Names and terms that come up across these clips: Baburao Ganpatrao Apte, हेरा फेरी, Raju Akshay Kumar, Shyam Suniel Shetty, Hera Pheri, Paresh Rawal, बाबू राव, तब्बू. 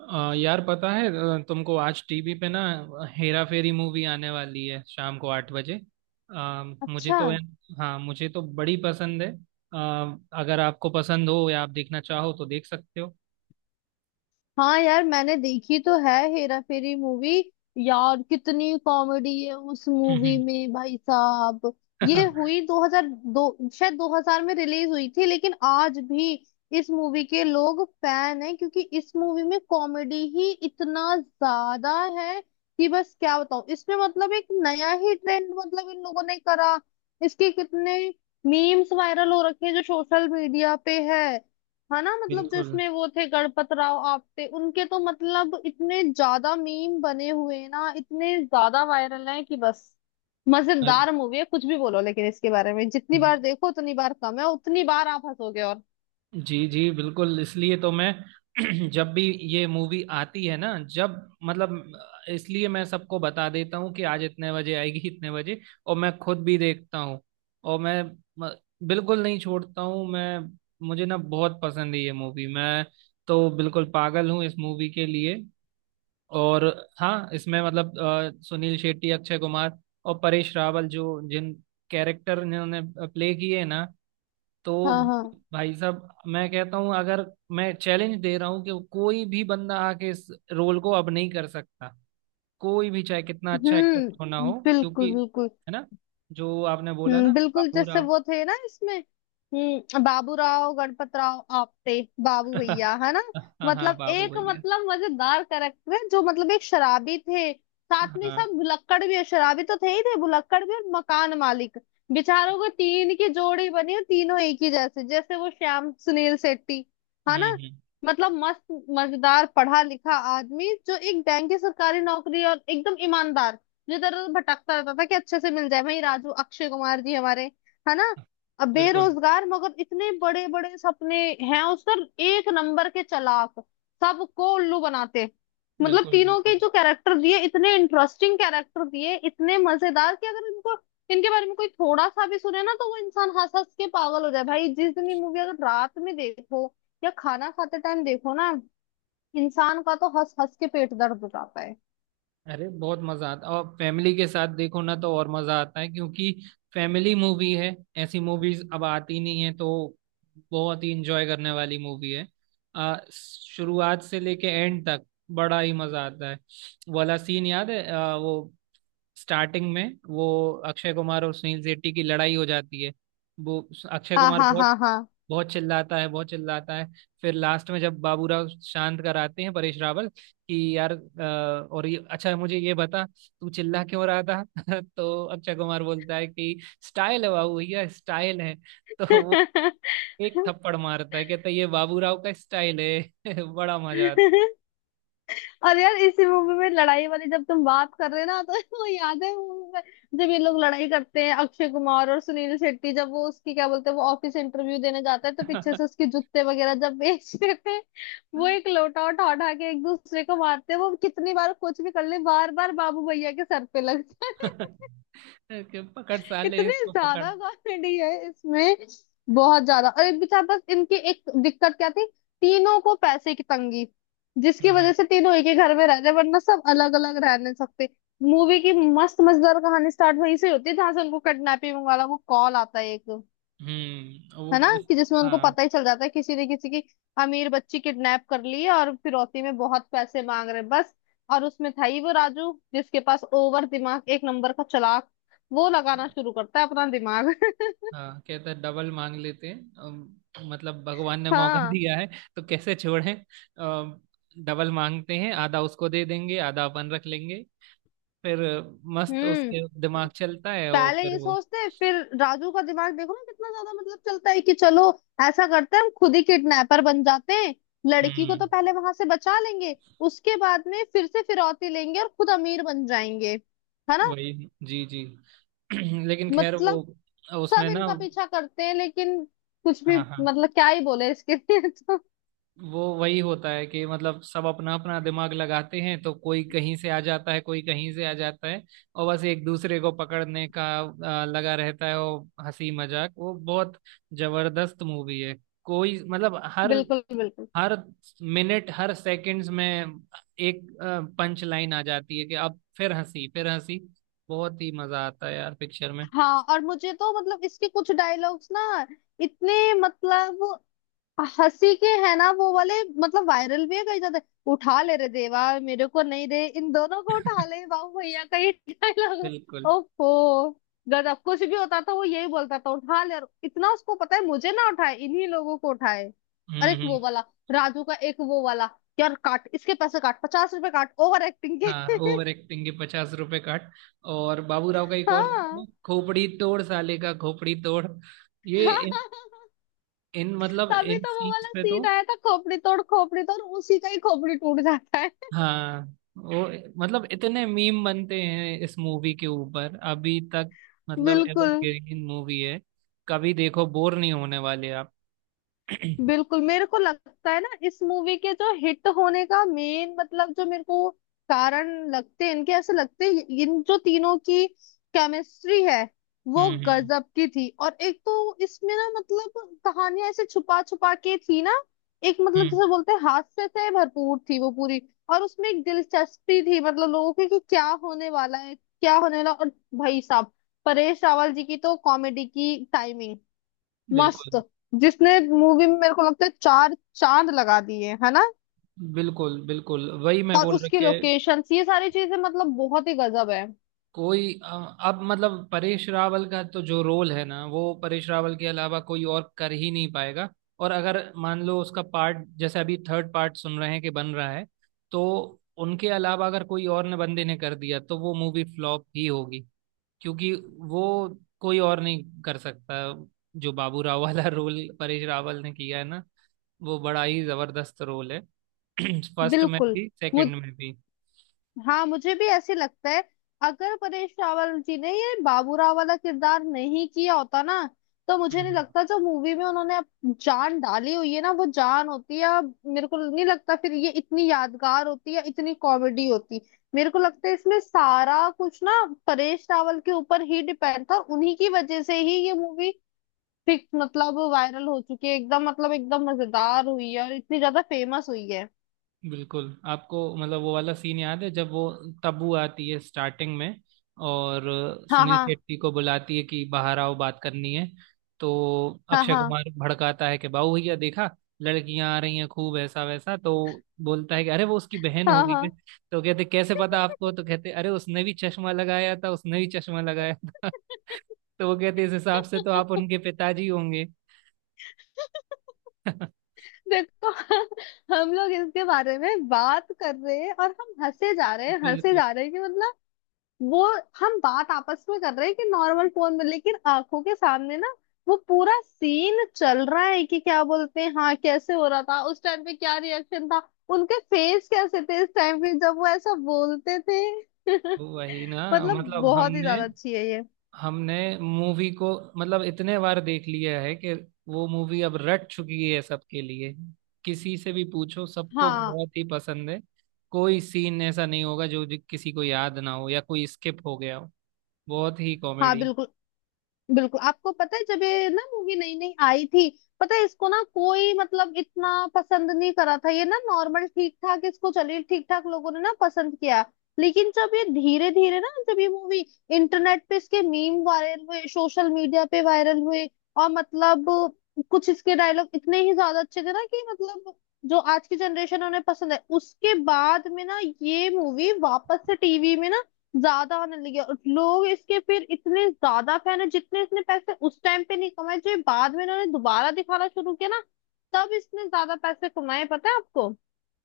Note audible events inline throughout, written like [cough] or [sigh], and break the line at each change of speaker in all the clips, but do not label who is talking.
यार पता है तुमको, आज टीवी पे ना हेरा फेरी मूवी आने वाली है शाम को 8 बजे। अ, मुझे
अच्छा।
तो हाँ, मुझे तो बड़ी पसंद है। अ, अगर आपको पसंद हो या आप देखना चाहो तो देख सकते हो।
हाँ यार, मैंने देखी तो है हेरा फेरी मूवी। यार कितनी कॉमेडी है उस मूवी में भाई साहब। ये हुई
[laughs]
2002, शायद 2000 में रिलीज हुई थी, लेकिन आज भी इस मूवी के लोग फैन हैं क्योंकि इस मूवी में कॉमेडी ही इतना ज्यादा है कि बस क्या बताऊं। इसमें मतलब एक नया ही ट्रेंड मतलब इन लोगों ने करा। इसके कितने मीम्स वायरल हो रखे हैं जो सोशल मीडिया पे है। है ना, मतलब जो
बिल्कुल।
इसमें वो थे गणपत राव आप्टे, उनके तो मतलब इतने ज्यादा मीम बने हुए हैं ना, इतने ज्यादा वायरल हैं कि बस। मजेदार मूवी है, कुछ भी बोलो, लेकिन इसके बारे में जितनी बार देखो उतनी बार कम है, उतनी बार आप हंसोगे। और
जी जी, बिल्कुल, इसलिए तो मैं, [clears throat] जब भी ये मूवी आती है ना, जब मतलब, इसलिए मैं सबको बता देता हूँ कि आज इतने बजे आएगी, [laughs] इतने बजे, और मैं खुद भी देखता हूँ। और मैं म- बिल्कुल नहीं छोड़ता हूँ मैं। मुझे ना बहुत पसंद है ये मूवी। मैं तो बिल्कुल पागल हूँ इस मूवी के लिए। और हाँ, इसमें मतलब सुनील शेट्टी, अक्षय कुमार और परेश रावल, जो जिन कैरेक्टर इन्होंने प्ले किए ना, तो
हाँ हाँ।
भाई साहब, मैं कहता हूँ, अगर मैं चैलेंज दे रहा हूँ कि कोई भी बंदा आके इस रोल को अब नहीं कर सकता। कोई भी, चाहे कितना अच्छा एक्टर क्यों ना
हम्म,
हो,
बिल्कुल
क्योंकि,
बिल्कुल।
है ना, जो आपने बोला ना,
बिल्कुल,
बाबू
जैसे
राव।
वो थे ना इसमें, हम्म, बाबूराव गणपतराव आपटे, बाबू
[laughs]
भैया, है ना।
हाँ हाँ,
मतलब
बाबू
एक
भैया।
मतलब मजेदार करेक्टर है जो मतलब एक शराबी थे। साथ में
हाँ।
सब भुलक्कड़ भी है। शराबी तो थे ही थे, भुलक्कड़ भी और मकान मालिक। बेचारों को तीन की जोड़ी बनी और तीनों एक ही जैसे, जैसे वो श्याम सुनील शेट्टी, है ना।
हम्म।
मतलब मस्त मजेदार पढ़ा लिखा आदमी, जो एक बैंक की सरकारी नौकरी, और एकदम ईमानदार, जो इधर उधर भटकता रहता था कि अच्छे से मिल जाए भाई राजू, अक्षय कुमार जी हमारे, है ना।
हाँ,
अब
बिल्कुल
बेरोजगार मगर इतने बड़े बड़े सपने हैं उसका, एक नंबर के चालाक, सबको उल्लू बनाते। मतलब
बिल्कुल।
तीनों के
बिल्कुल।
जो कैरेक्टर दिए, इतने इंटरेस्टिंग कैरेक्टर दिए, इतने मजेदार कि अगर इनको, इनके बारे में कोई थोड़ा सा भी सुने ना, तो वो इंसान हंस हंस के पागल हो जाए भाई। जिस दिन ये मूवी अगर रात में देखो या खाना खाते टाइम देखो ना, इंसान का तो हंस हंस के पेट दर्द हो जाता है।
अरे, बहुत मजा आता है, और फैमिली के साथ देखो ना तो और मजा आता है, क्योंकि फैमिली मूवी है। ऐसी मूवीज अब आती नहीं है, तो बहुत ही इंजॉय करने वाली मूवी है। शुरुआत से लेके एंड तक बड़ा ही मजा आता है। वो वाला सीन याद है, वो स्टार्टिंग में, वो अक्षय कुमार और सुनील शेट्टी की लड़ाई हो जाती है। वो अक्षय
हाँ
कुमार
हाँ
बहुत
हाँ हाँ।
बहुत चिल्लाता है, बहुत चिल्लाता है। फिर लास्ट में जब बाबूराव शांत कराते हैं, परेश रावल, कि यार, और ये, अच्छा मुझे ये बता तू चिल्ला क्यों रहा था। [laughs] तो अक्षय कुमार बोलता है कि स्टाइल है बाबू भैया, स्टाइल है। [laughs] तो वो एक थप्पड़ मारता है, कहता है ये बाबूराव का स्टाइल है। [laughs] बड़ा मजा
और यार इसी मूवी में लड़ाई वाली, जब तुम बात कर रहे ना तो [laughs] वो याद है मूवी में, जब ये लोग लड़ाई करते हैं अक्षय कुमार और सुनील शेट्टी, जब वो उसकी क्या बोलते हैं, वो ऑफिस इंटरव्यू देने जाता है तो पीछे
आता
से उसके जूते वगैरह जब बेच देते हैं। वो एक लोटा उठा उठा के एक दूसरे को मारते हैं, वो कितनी बार कुछ भी कर ले, बार बार बाबू भैया के सर पे लगता
है।
है।
[laughs] कि पकड़, साले
इतने
इसको पकड़।
ज्यादा कॉमेडी है इसमें, बहुत ज्यादा। और एक बेचारा बस, इनकी एक दिक्कत क्या थी, तीनों को पैसे की तंगी, जिसकी
हम्म।
वजह से तीनों एक ही घर में रह रहे, वरना सब अलग अलग रह नहीं सकते। मूवी की मस्त मजेदार कहानी स्टार्ट वहीं से होती है जहां से उनको किडनैपिंग वाला वो कॉल आता है एक, है ना,
वो,
कि जिसमें उनको
हाँ
पता ही चल जाता है किसी ने किसी की अमीर बच्ची किडनैप कर ली है और फिरौती में बहुत पैसे मांग रहे हैं बस। और उसमें था ही वो राजू, जिसके पास ओवर दिमाग, एक नंबर का चालाक, वो लगाना शुरू करता है अपना दिमाग।
हाँ, कहते हैं डबल मांग लेते हैं। मतलब भगवान ने मौका
हाँ,
दिया है, तो कैसे छोड़ें। अम, डबल मांगते हैं, आधा उसको दे देंगे, आधा अपन रख लेंगे। फिर मस्त
हम्म।
उसके दिमाग चलता है, और
पहले
फिर
ये
वो,
सोचते हैं, फिर राजू का दिमाग देखो ना कितना ज्यादा मतलब चलता है कि चलो ऐसा करते हैं, हम खुद ही किडनैपर बन जाते हैं। लड़की को
हम्म।
तो पहले वहां से बचा लेंगे, उसके बाद में फिर से फिरौती लेंगे और खुद अमीर बन जाएंगे, है ना।
वही, जी जी। [clears throat] लेकिन खैर, वो
मतलब
उसमें
सब
ना,
इनका पीछा करते हैं लेकिन कुछ भी,
हाँ हाँ,
मतलब क्या ही बोले इसके लिए। [laughs] तो
वो वही होता है कि मतलब, सब अपना अपना दिमाग लगाते हैं, तो कोई कहीं से आ जाता है, कोई कहीं से आ जाता है। और बस एक दूसरे को पकड़ने का लगा रहता है। वो हंसी मजाक, वो बहुत जबरदस्त मूवी है। कोई मतलब, हर
बिल्कुल बिल्कुल।
हर मिनट, हर सेकंड्स में एक पंच लाइन आ जाती है, कि अब फिर हंसी, फिर हंसी। बहुत ही मजा आता है यार पिक्चर में।
हाँ और मुझे तो मतलब इसके कुछ डायलॉग्स ना, इतने मतलब हंसी के, है ना, वो वाले मतलब वायरल भी है कई ज्यादा। उठा ले रे देवा, मेरे को नहीं दे, इन दोनों को
[laughs]
उठा ले, बाबू भैया का ये डायलॉग।
बिल्कुल।
ओफो, गजब, कुछ भी होता था वो यही बोलता था उठा ले, और इतना उसको पता है मुझे ना उठाए, इन्हीं लोगों को उठाए। और एक
हम्म
वो
हम्म।
वाला, राजू का एक वो वाला, यार काट इसके पैसे काट, 50 रुपए काट ओवर एक्टिंग
हाँ,
के। [laughs]
ओवर एक्टिंग के 50 रुपए काट। और बाबूराव का एक और था,
हाँ।
खोपड़ी तोड़, साले का खोपड़ी तोड़। ये इन,
[laughs]
इन मतलब
तभी
इन
तो वो
सीन्स
वाला
पे तो,
सीन आया था, खोपड़ी तोड़ खोपड़ी तोड़, उसी का ही खोपड़ी टूट जाता है।
हाँ, वो, मतलब इतने मीम बनते हैं इस मूवी के ऊपर अभी तक।
[laughs]
मतलब
बिल्कुल।
एवरग्रीन मूवी है, कभी देखो बोर नहीं होने वाले आप। [clears throat] हम्म
बिल्कुल मेरे को लगता है ना इस मूवी के जो हिट होने का मेन मतलब जो मेरे को कारण लगते हैं, इनके ऐसे लगते हैं, इन जो तीनों की केमिस्ट्री है वो
हम्म।
गजब की थी। और एक तो इसमें ना मतलब कहानियां ऐसे छुपा छुपा के थी ना, एक मतलब
हम्म,
जैसे बोलते हैं हास्य से भरपूर थी वो पूरी। और उसमें एक दिलचस्पी थी मतलब लोगों की कि क्या होने वाला है क्या होने वाला। और भाई साहब परेश रावल जी की तो कॉमेडी की टाइमिंग
बिल्कुल
मस्त, जिसने मूवी में मेरे को लगता है चार चांद लगा दिए, है ना।
बिल्कुल। बिल्कुल वही मैं
और
बोल
उसकी
रखे।
लोकेशन ये सारी चीजें मतलब बहुत ही गजब है।
कोई, अब मतलब, परेश रावल का तो जो रोल है ना, वो परेश रावल के अलावा कोई और कर ही नहीं पाएगा। और अगर मान लो उसका पार्ट, जैसे अभी थर्ड पार्ट सुन रहे हैं कि बन रहा है, तो उनके अलावा अगर कोई और ने, बंदे ने कर दिया, तो वो मूवी फ्लॉप ही होगी, क्योंकि वो कोई और नहीं कर सकता। जो बाबू राव वाला रोल परेश रावल ने किया है ना, वो बड़ा ही जबरदस्त रोल है। [clears throat] फर्स्ट में
बिल्कुल।
भी, सेकंड में भी।
हाँ मुझे भी ऐसे लगता है, अगर परेश रावल जी ने ये बाबूराव वाला किरदार नहीं किया होता ना, तो मुझे
हम्म
नहीं
हम्म।
लगता जो मूवी में उन्होंने अब जान डाली हुई है ना वो जान होती। है अब मेरे को नहीं लगता फिर ये इतनी यादगार होती, है इतनी कॉमेडी होती। मेरे को लगता है इसमें सारा कुछ ना परेश रावल के ऊपर ही डिपेंड था, और उन्हीं की वजह से ही ये मूवी फिक्स मतलब वायरल हो चुकी है एकदम, मतलब एकदम मजेदार हुई है और इतनी ज्यादा फेमस हुई है।
बिल्कुल, आपको, मतलब, वो वाला सीन याद है, जब वो तब्बू आती है स्टार्टिंग में, और
हाँ
सुनील
हाँ
शेट्टी को बुलाती है कि बाहर आओ, बात करनी है। तो
हाँ
अक्षय
हाँ
कुमार भड़काता है, कि बाबू भैया देखा, लड़कियां आ रही हैं, खूब ऐसा वैसा। तो बोलता है कि अरे, वो उसकी बहन
हाँ
होगी बे।
हाँ।
तो कहते कैसे पता आपको? तो कहते, अरे, उसने भी चश्मा लगाया था, उसने भी चश्मा लगाया था। [laughs] तो वो कहते, इस हिसाब से तो आप उनके
[laughs]
पिताजी होंगे। [laughs]
देखो, हम लोग इसके बारे में बात कर रहे हैं और हम हंसे जा रहे हैं हंसे
बिल्कुल।
जा रहे हैं, कि मतलब वो, हम बात आपस में कर रहे हैं कि नॉर्मल फोन में, लेकिन आंखों के सामने ना वो पूरा सीन चल रहा है, कि क्या बोलते हैं हाँ, कैसे हो रहा था उस टाइम पे, क्या रिएक्शन था उनके, फेस कैसे थे इस टाइम पे जब वो ऐसा बोलते थे। [laughs]
वही ना,
मतलब
मतलब
बहुत ही
हमने
ज्यादा अच्छी है ये।
हमने मूवी को, मतलब इतने बार देख लिया है कि वो मूवी अब रट चुकी है सबके लिए। किसी से भी पूछो, सबको
हाँ
बहुत ही पसंद है। कोई सीन ऐसा नहीं होगा जो जो किसी को याद ना हो, या कोई स्किप हो गया हो। बहुत ही
हाँ
कॉमेडी।
बिल्कुल। बिल्कुल आपको पता है जब ये ना मूवी नई नई आई थी, पता है, इसको ना कोई मतलब इतना पसंद नहीं करा था, ये ना नॉर्मल ठीक ठाक, इसको चलिए ठीक ठाक लोगों ने ना पसंद किया। लेकिन जब ये धीरे धीरे ना, जब ये मूवी इंटरनेट पे, इसके मीम वायरल हुए सोशल मीडिया पे वायरल हुए, और मतलब कुछ इसके डायलॉग इतने ही ज्यादा अच्छे थे ना, कि मतलब जो आज की जनरेशन उन्हें पसंद है, उसके बाद में ना ये मूवी वापस से टीवी में ना ज्यादा होने लगी है। और लोग इसके फिर इतने ज्यादा फैन है, जितने इसने पैसे उस टाइम पे नहीं कमाए, जो ये बाद में इन्होंने दोबारा दिखाना शुरू किया ना, तब इसने ज्यादा पैसे कमाए, पता है आपको।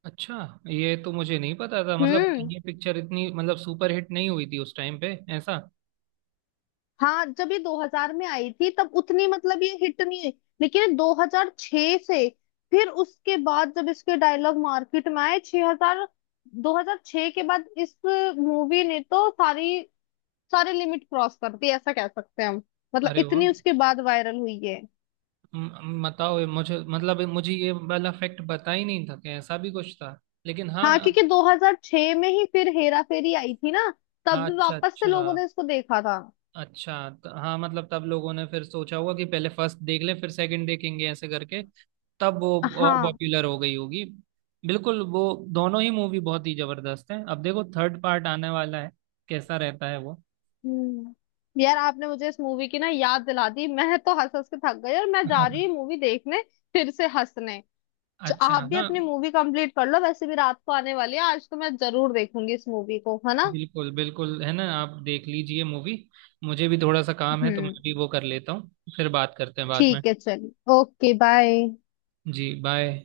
अच्छा, ये तो मुझे नहीं पता था, मतलब
हम्म।
ये पिक्चर इतनी, मतलब, सुपर हिट नहीं हुई थी उस टाइम पे, ऐसा?
हाँ जब ये 2000 में आई थी तब उतनी मतलब ये हिट नहीं हुई, लेकिन 2006 से फिर उसके बाद जब इसके डायलॉग मार्केट में आए, 6000 2006 के बाद इस मूवी ने तो सारी सारे लिमिट क्रॉस कर दी ऐसा कह सकते हैं हम। मतलब
अरे वाह।
इतनी उसके बाद वायरल हुई है।
बताओ, ये मुझे, मतलब मुझे ये वाला फैक्ट पता ही नहीं था कि ऐसा भी कुछ था। लेकिन
हाँ
हाँ।
क्योंकि 2006 में ही फिर हेरा फेरी आई थी ना, तब
हाँ,
भी
अच्छा
वापस से लोगों
अच्छा।
ने इसको देखा था।
अच्छा, तो हाँ, मतलब तब लोगों ने फिर सोचा होगा कि पहले फर्स्ट देख ले, फिर सेकंड देखेंगे, ऐसे करके तब वो और
हाँ।
पॉपुलर हो गई होगी। बिल्कुल, वो दोनों ही मूवी बहुत ही जबरदस्त है। अब देखो थर्ड पार्ट आने वाला है, कैसा रहता है वो।
यार, आपने मुझे इस मूवी की ना याद दिला दी, मैं तो हंस हंस के थक गई, और मैं जा रही हूँ
[laughs]
मूवी देखने फिर से हंसने।
अच्छा,
आप भी
हाँ,
अपनी मूवी कंप्लीट कर लो, वैसे भी रात को आने वाली है, आज तो मैं जरूर देखूंगी इस मूवी को, है ना।
बिल्कुल बिल्कुल। है ना, आप देख लीजिए मूवी, मुझे भी थोड़ा सा काम है, तो मैं
हम्म।
भी वो कर लेता हूँ। फिर बात करते हैं बाद में।
ठीक है चलिए, ओके बाय।
जी, बाय।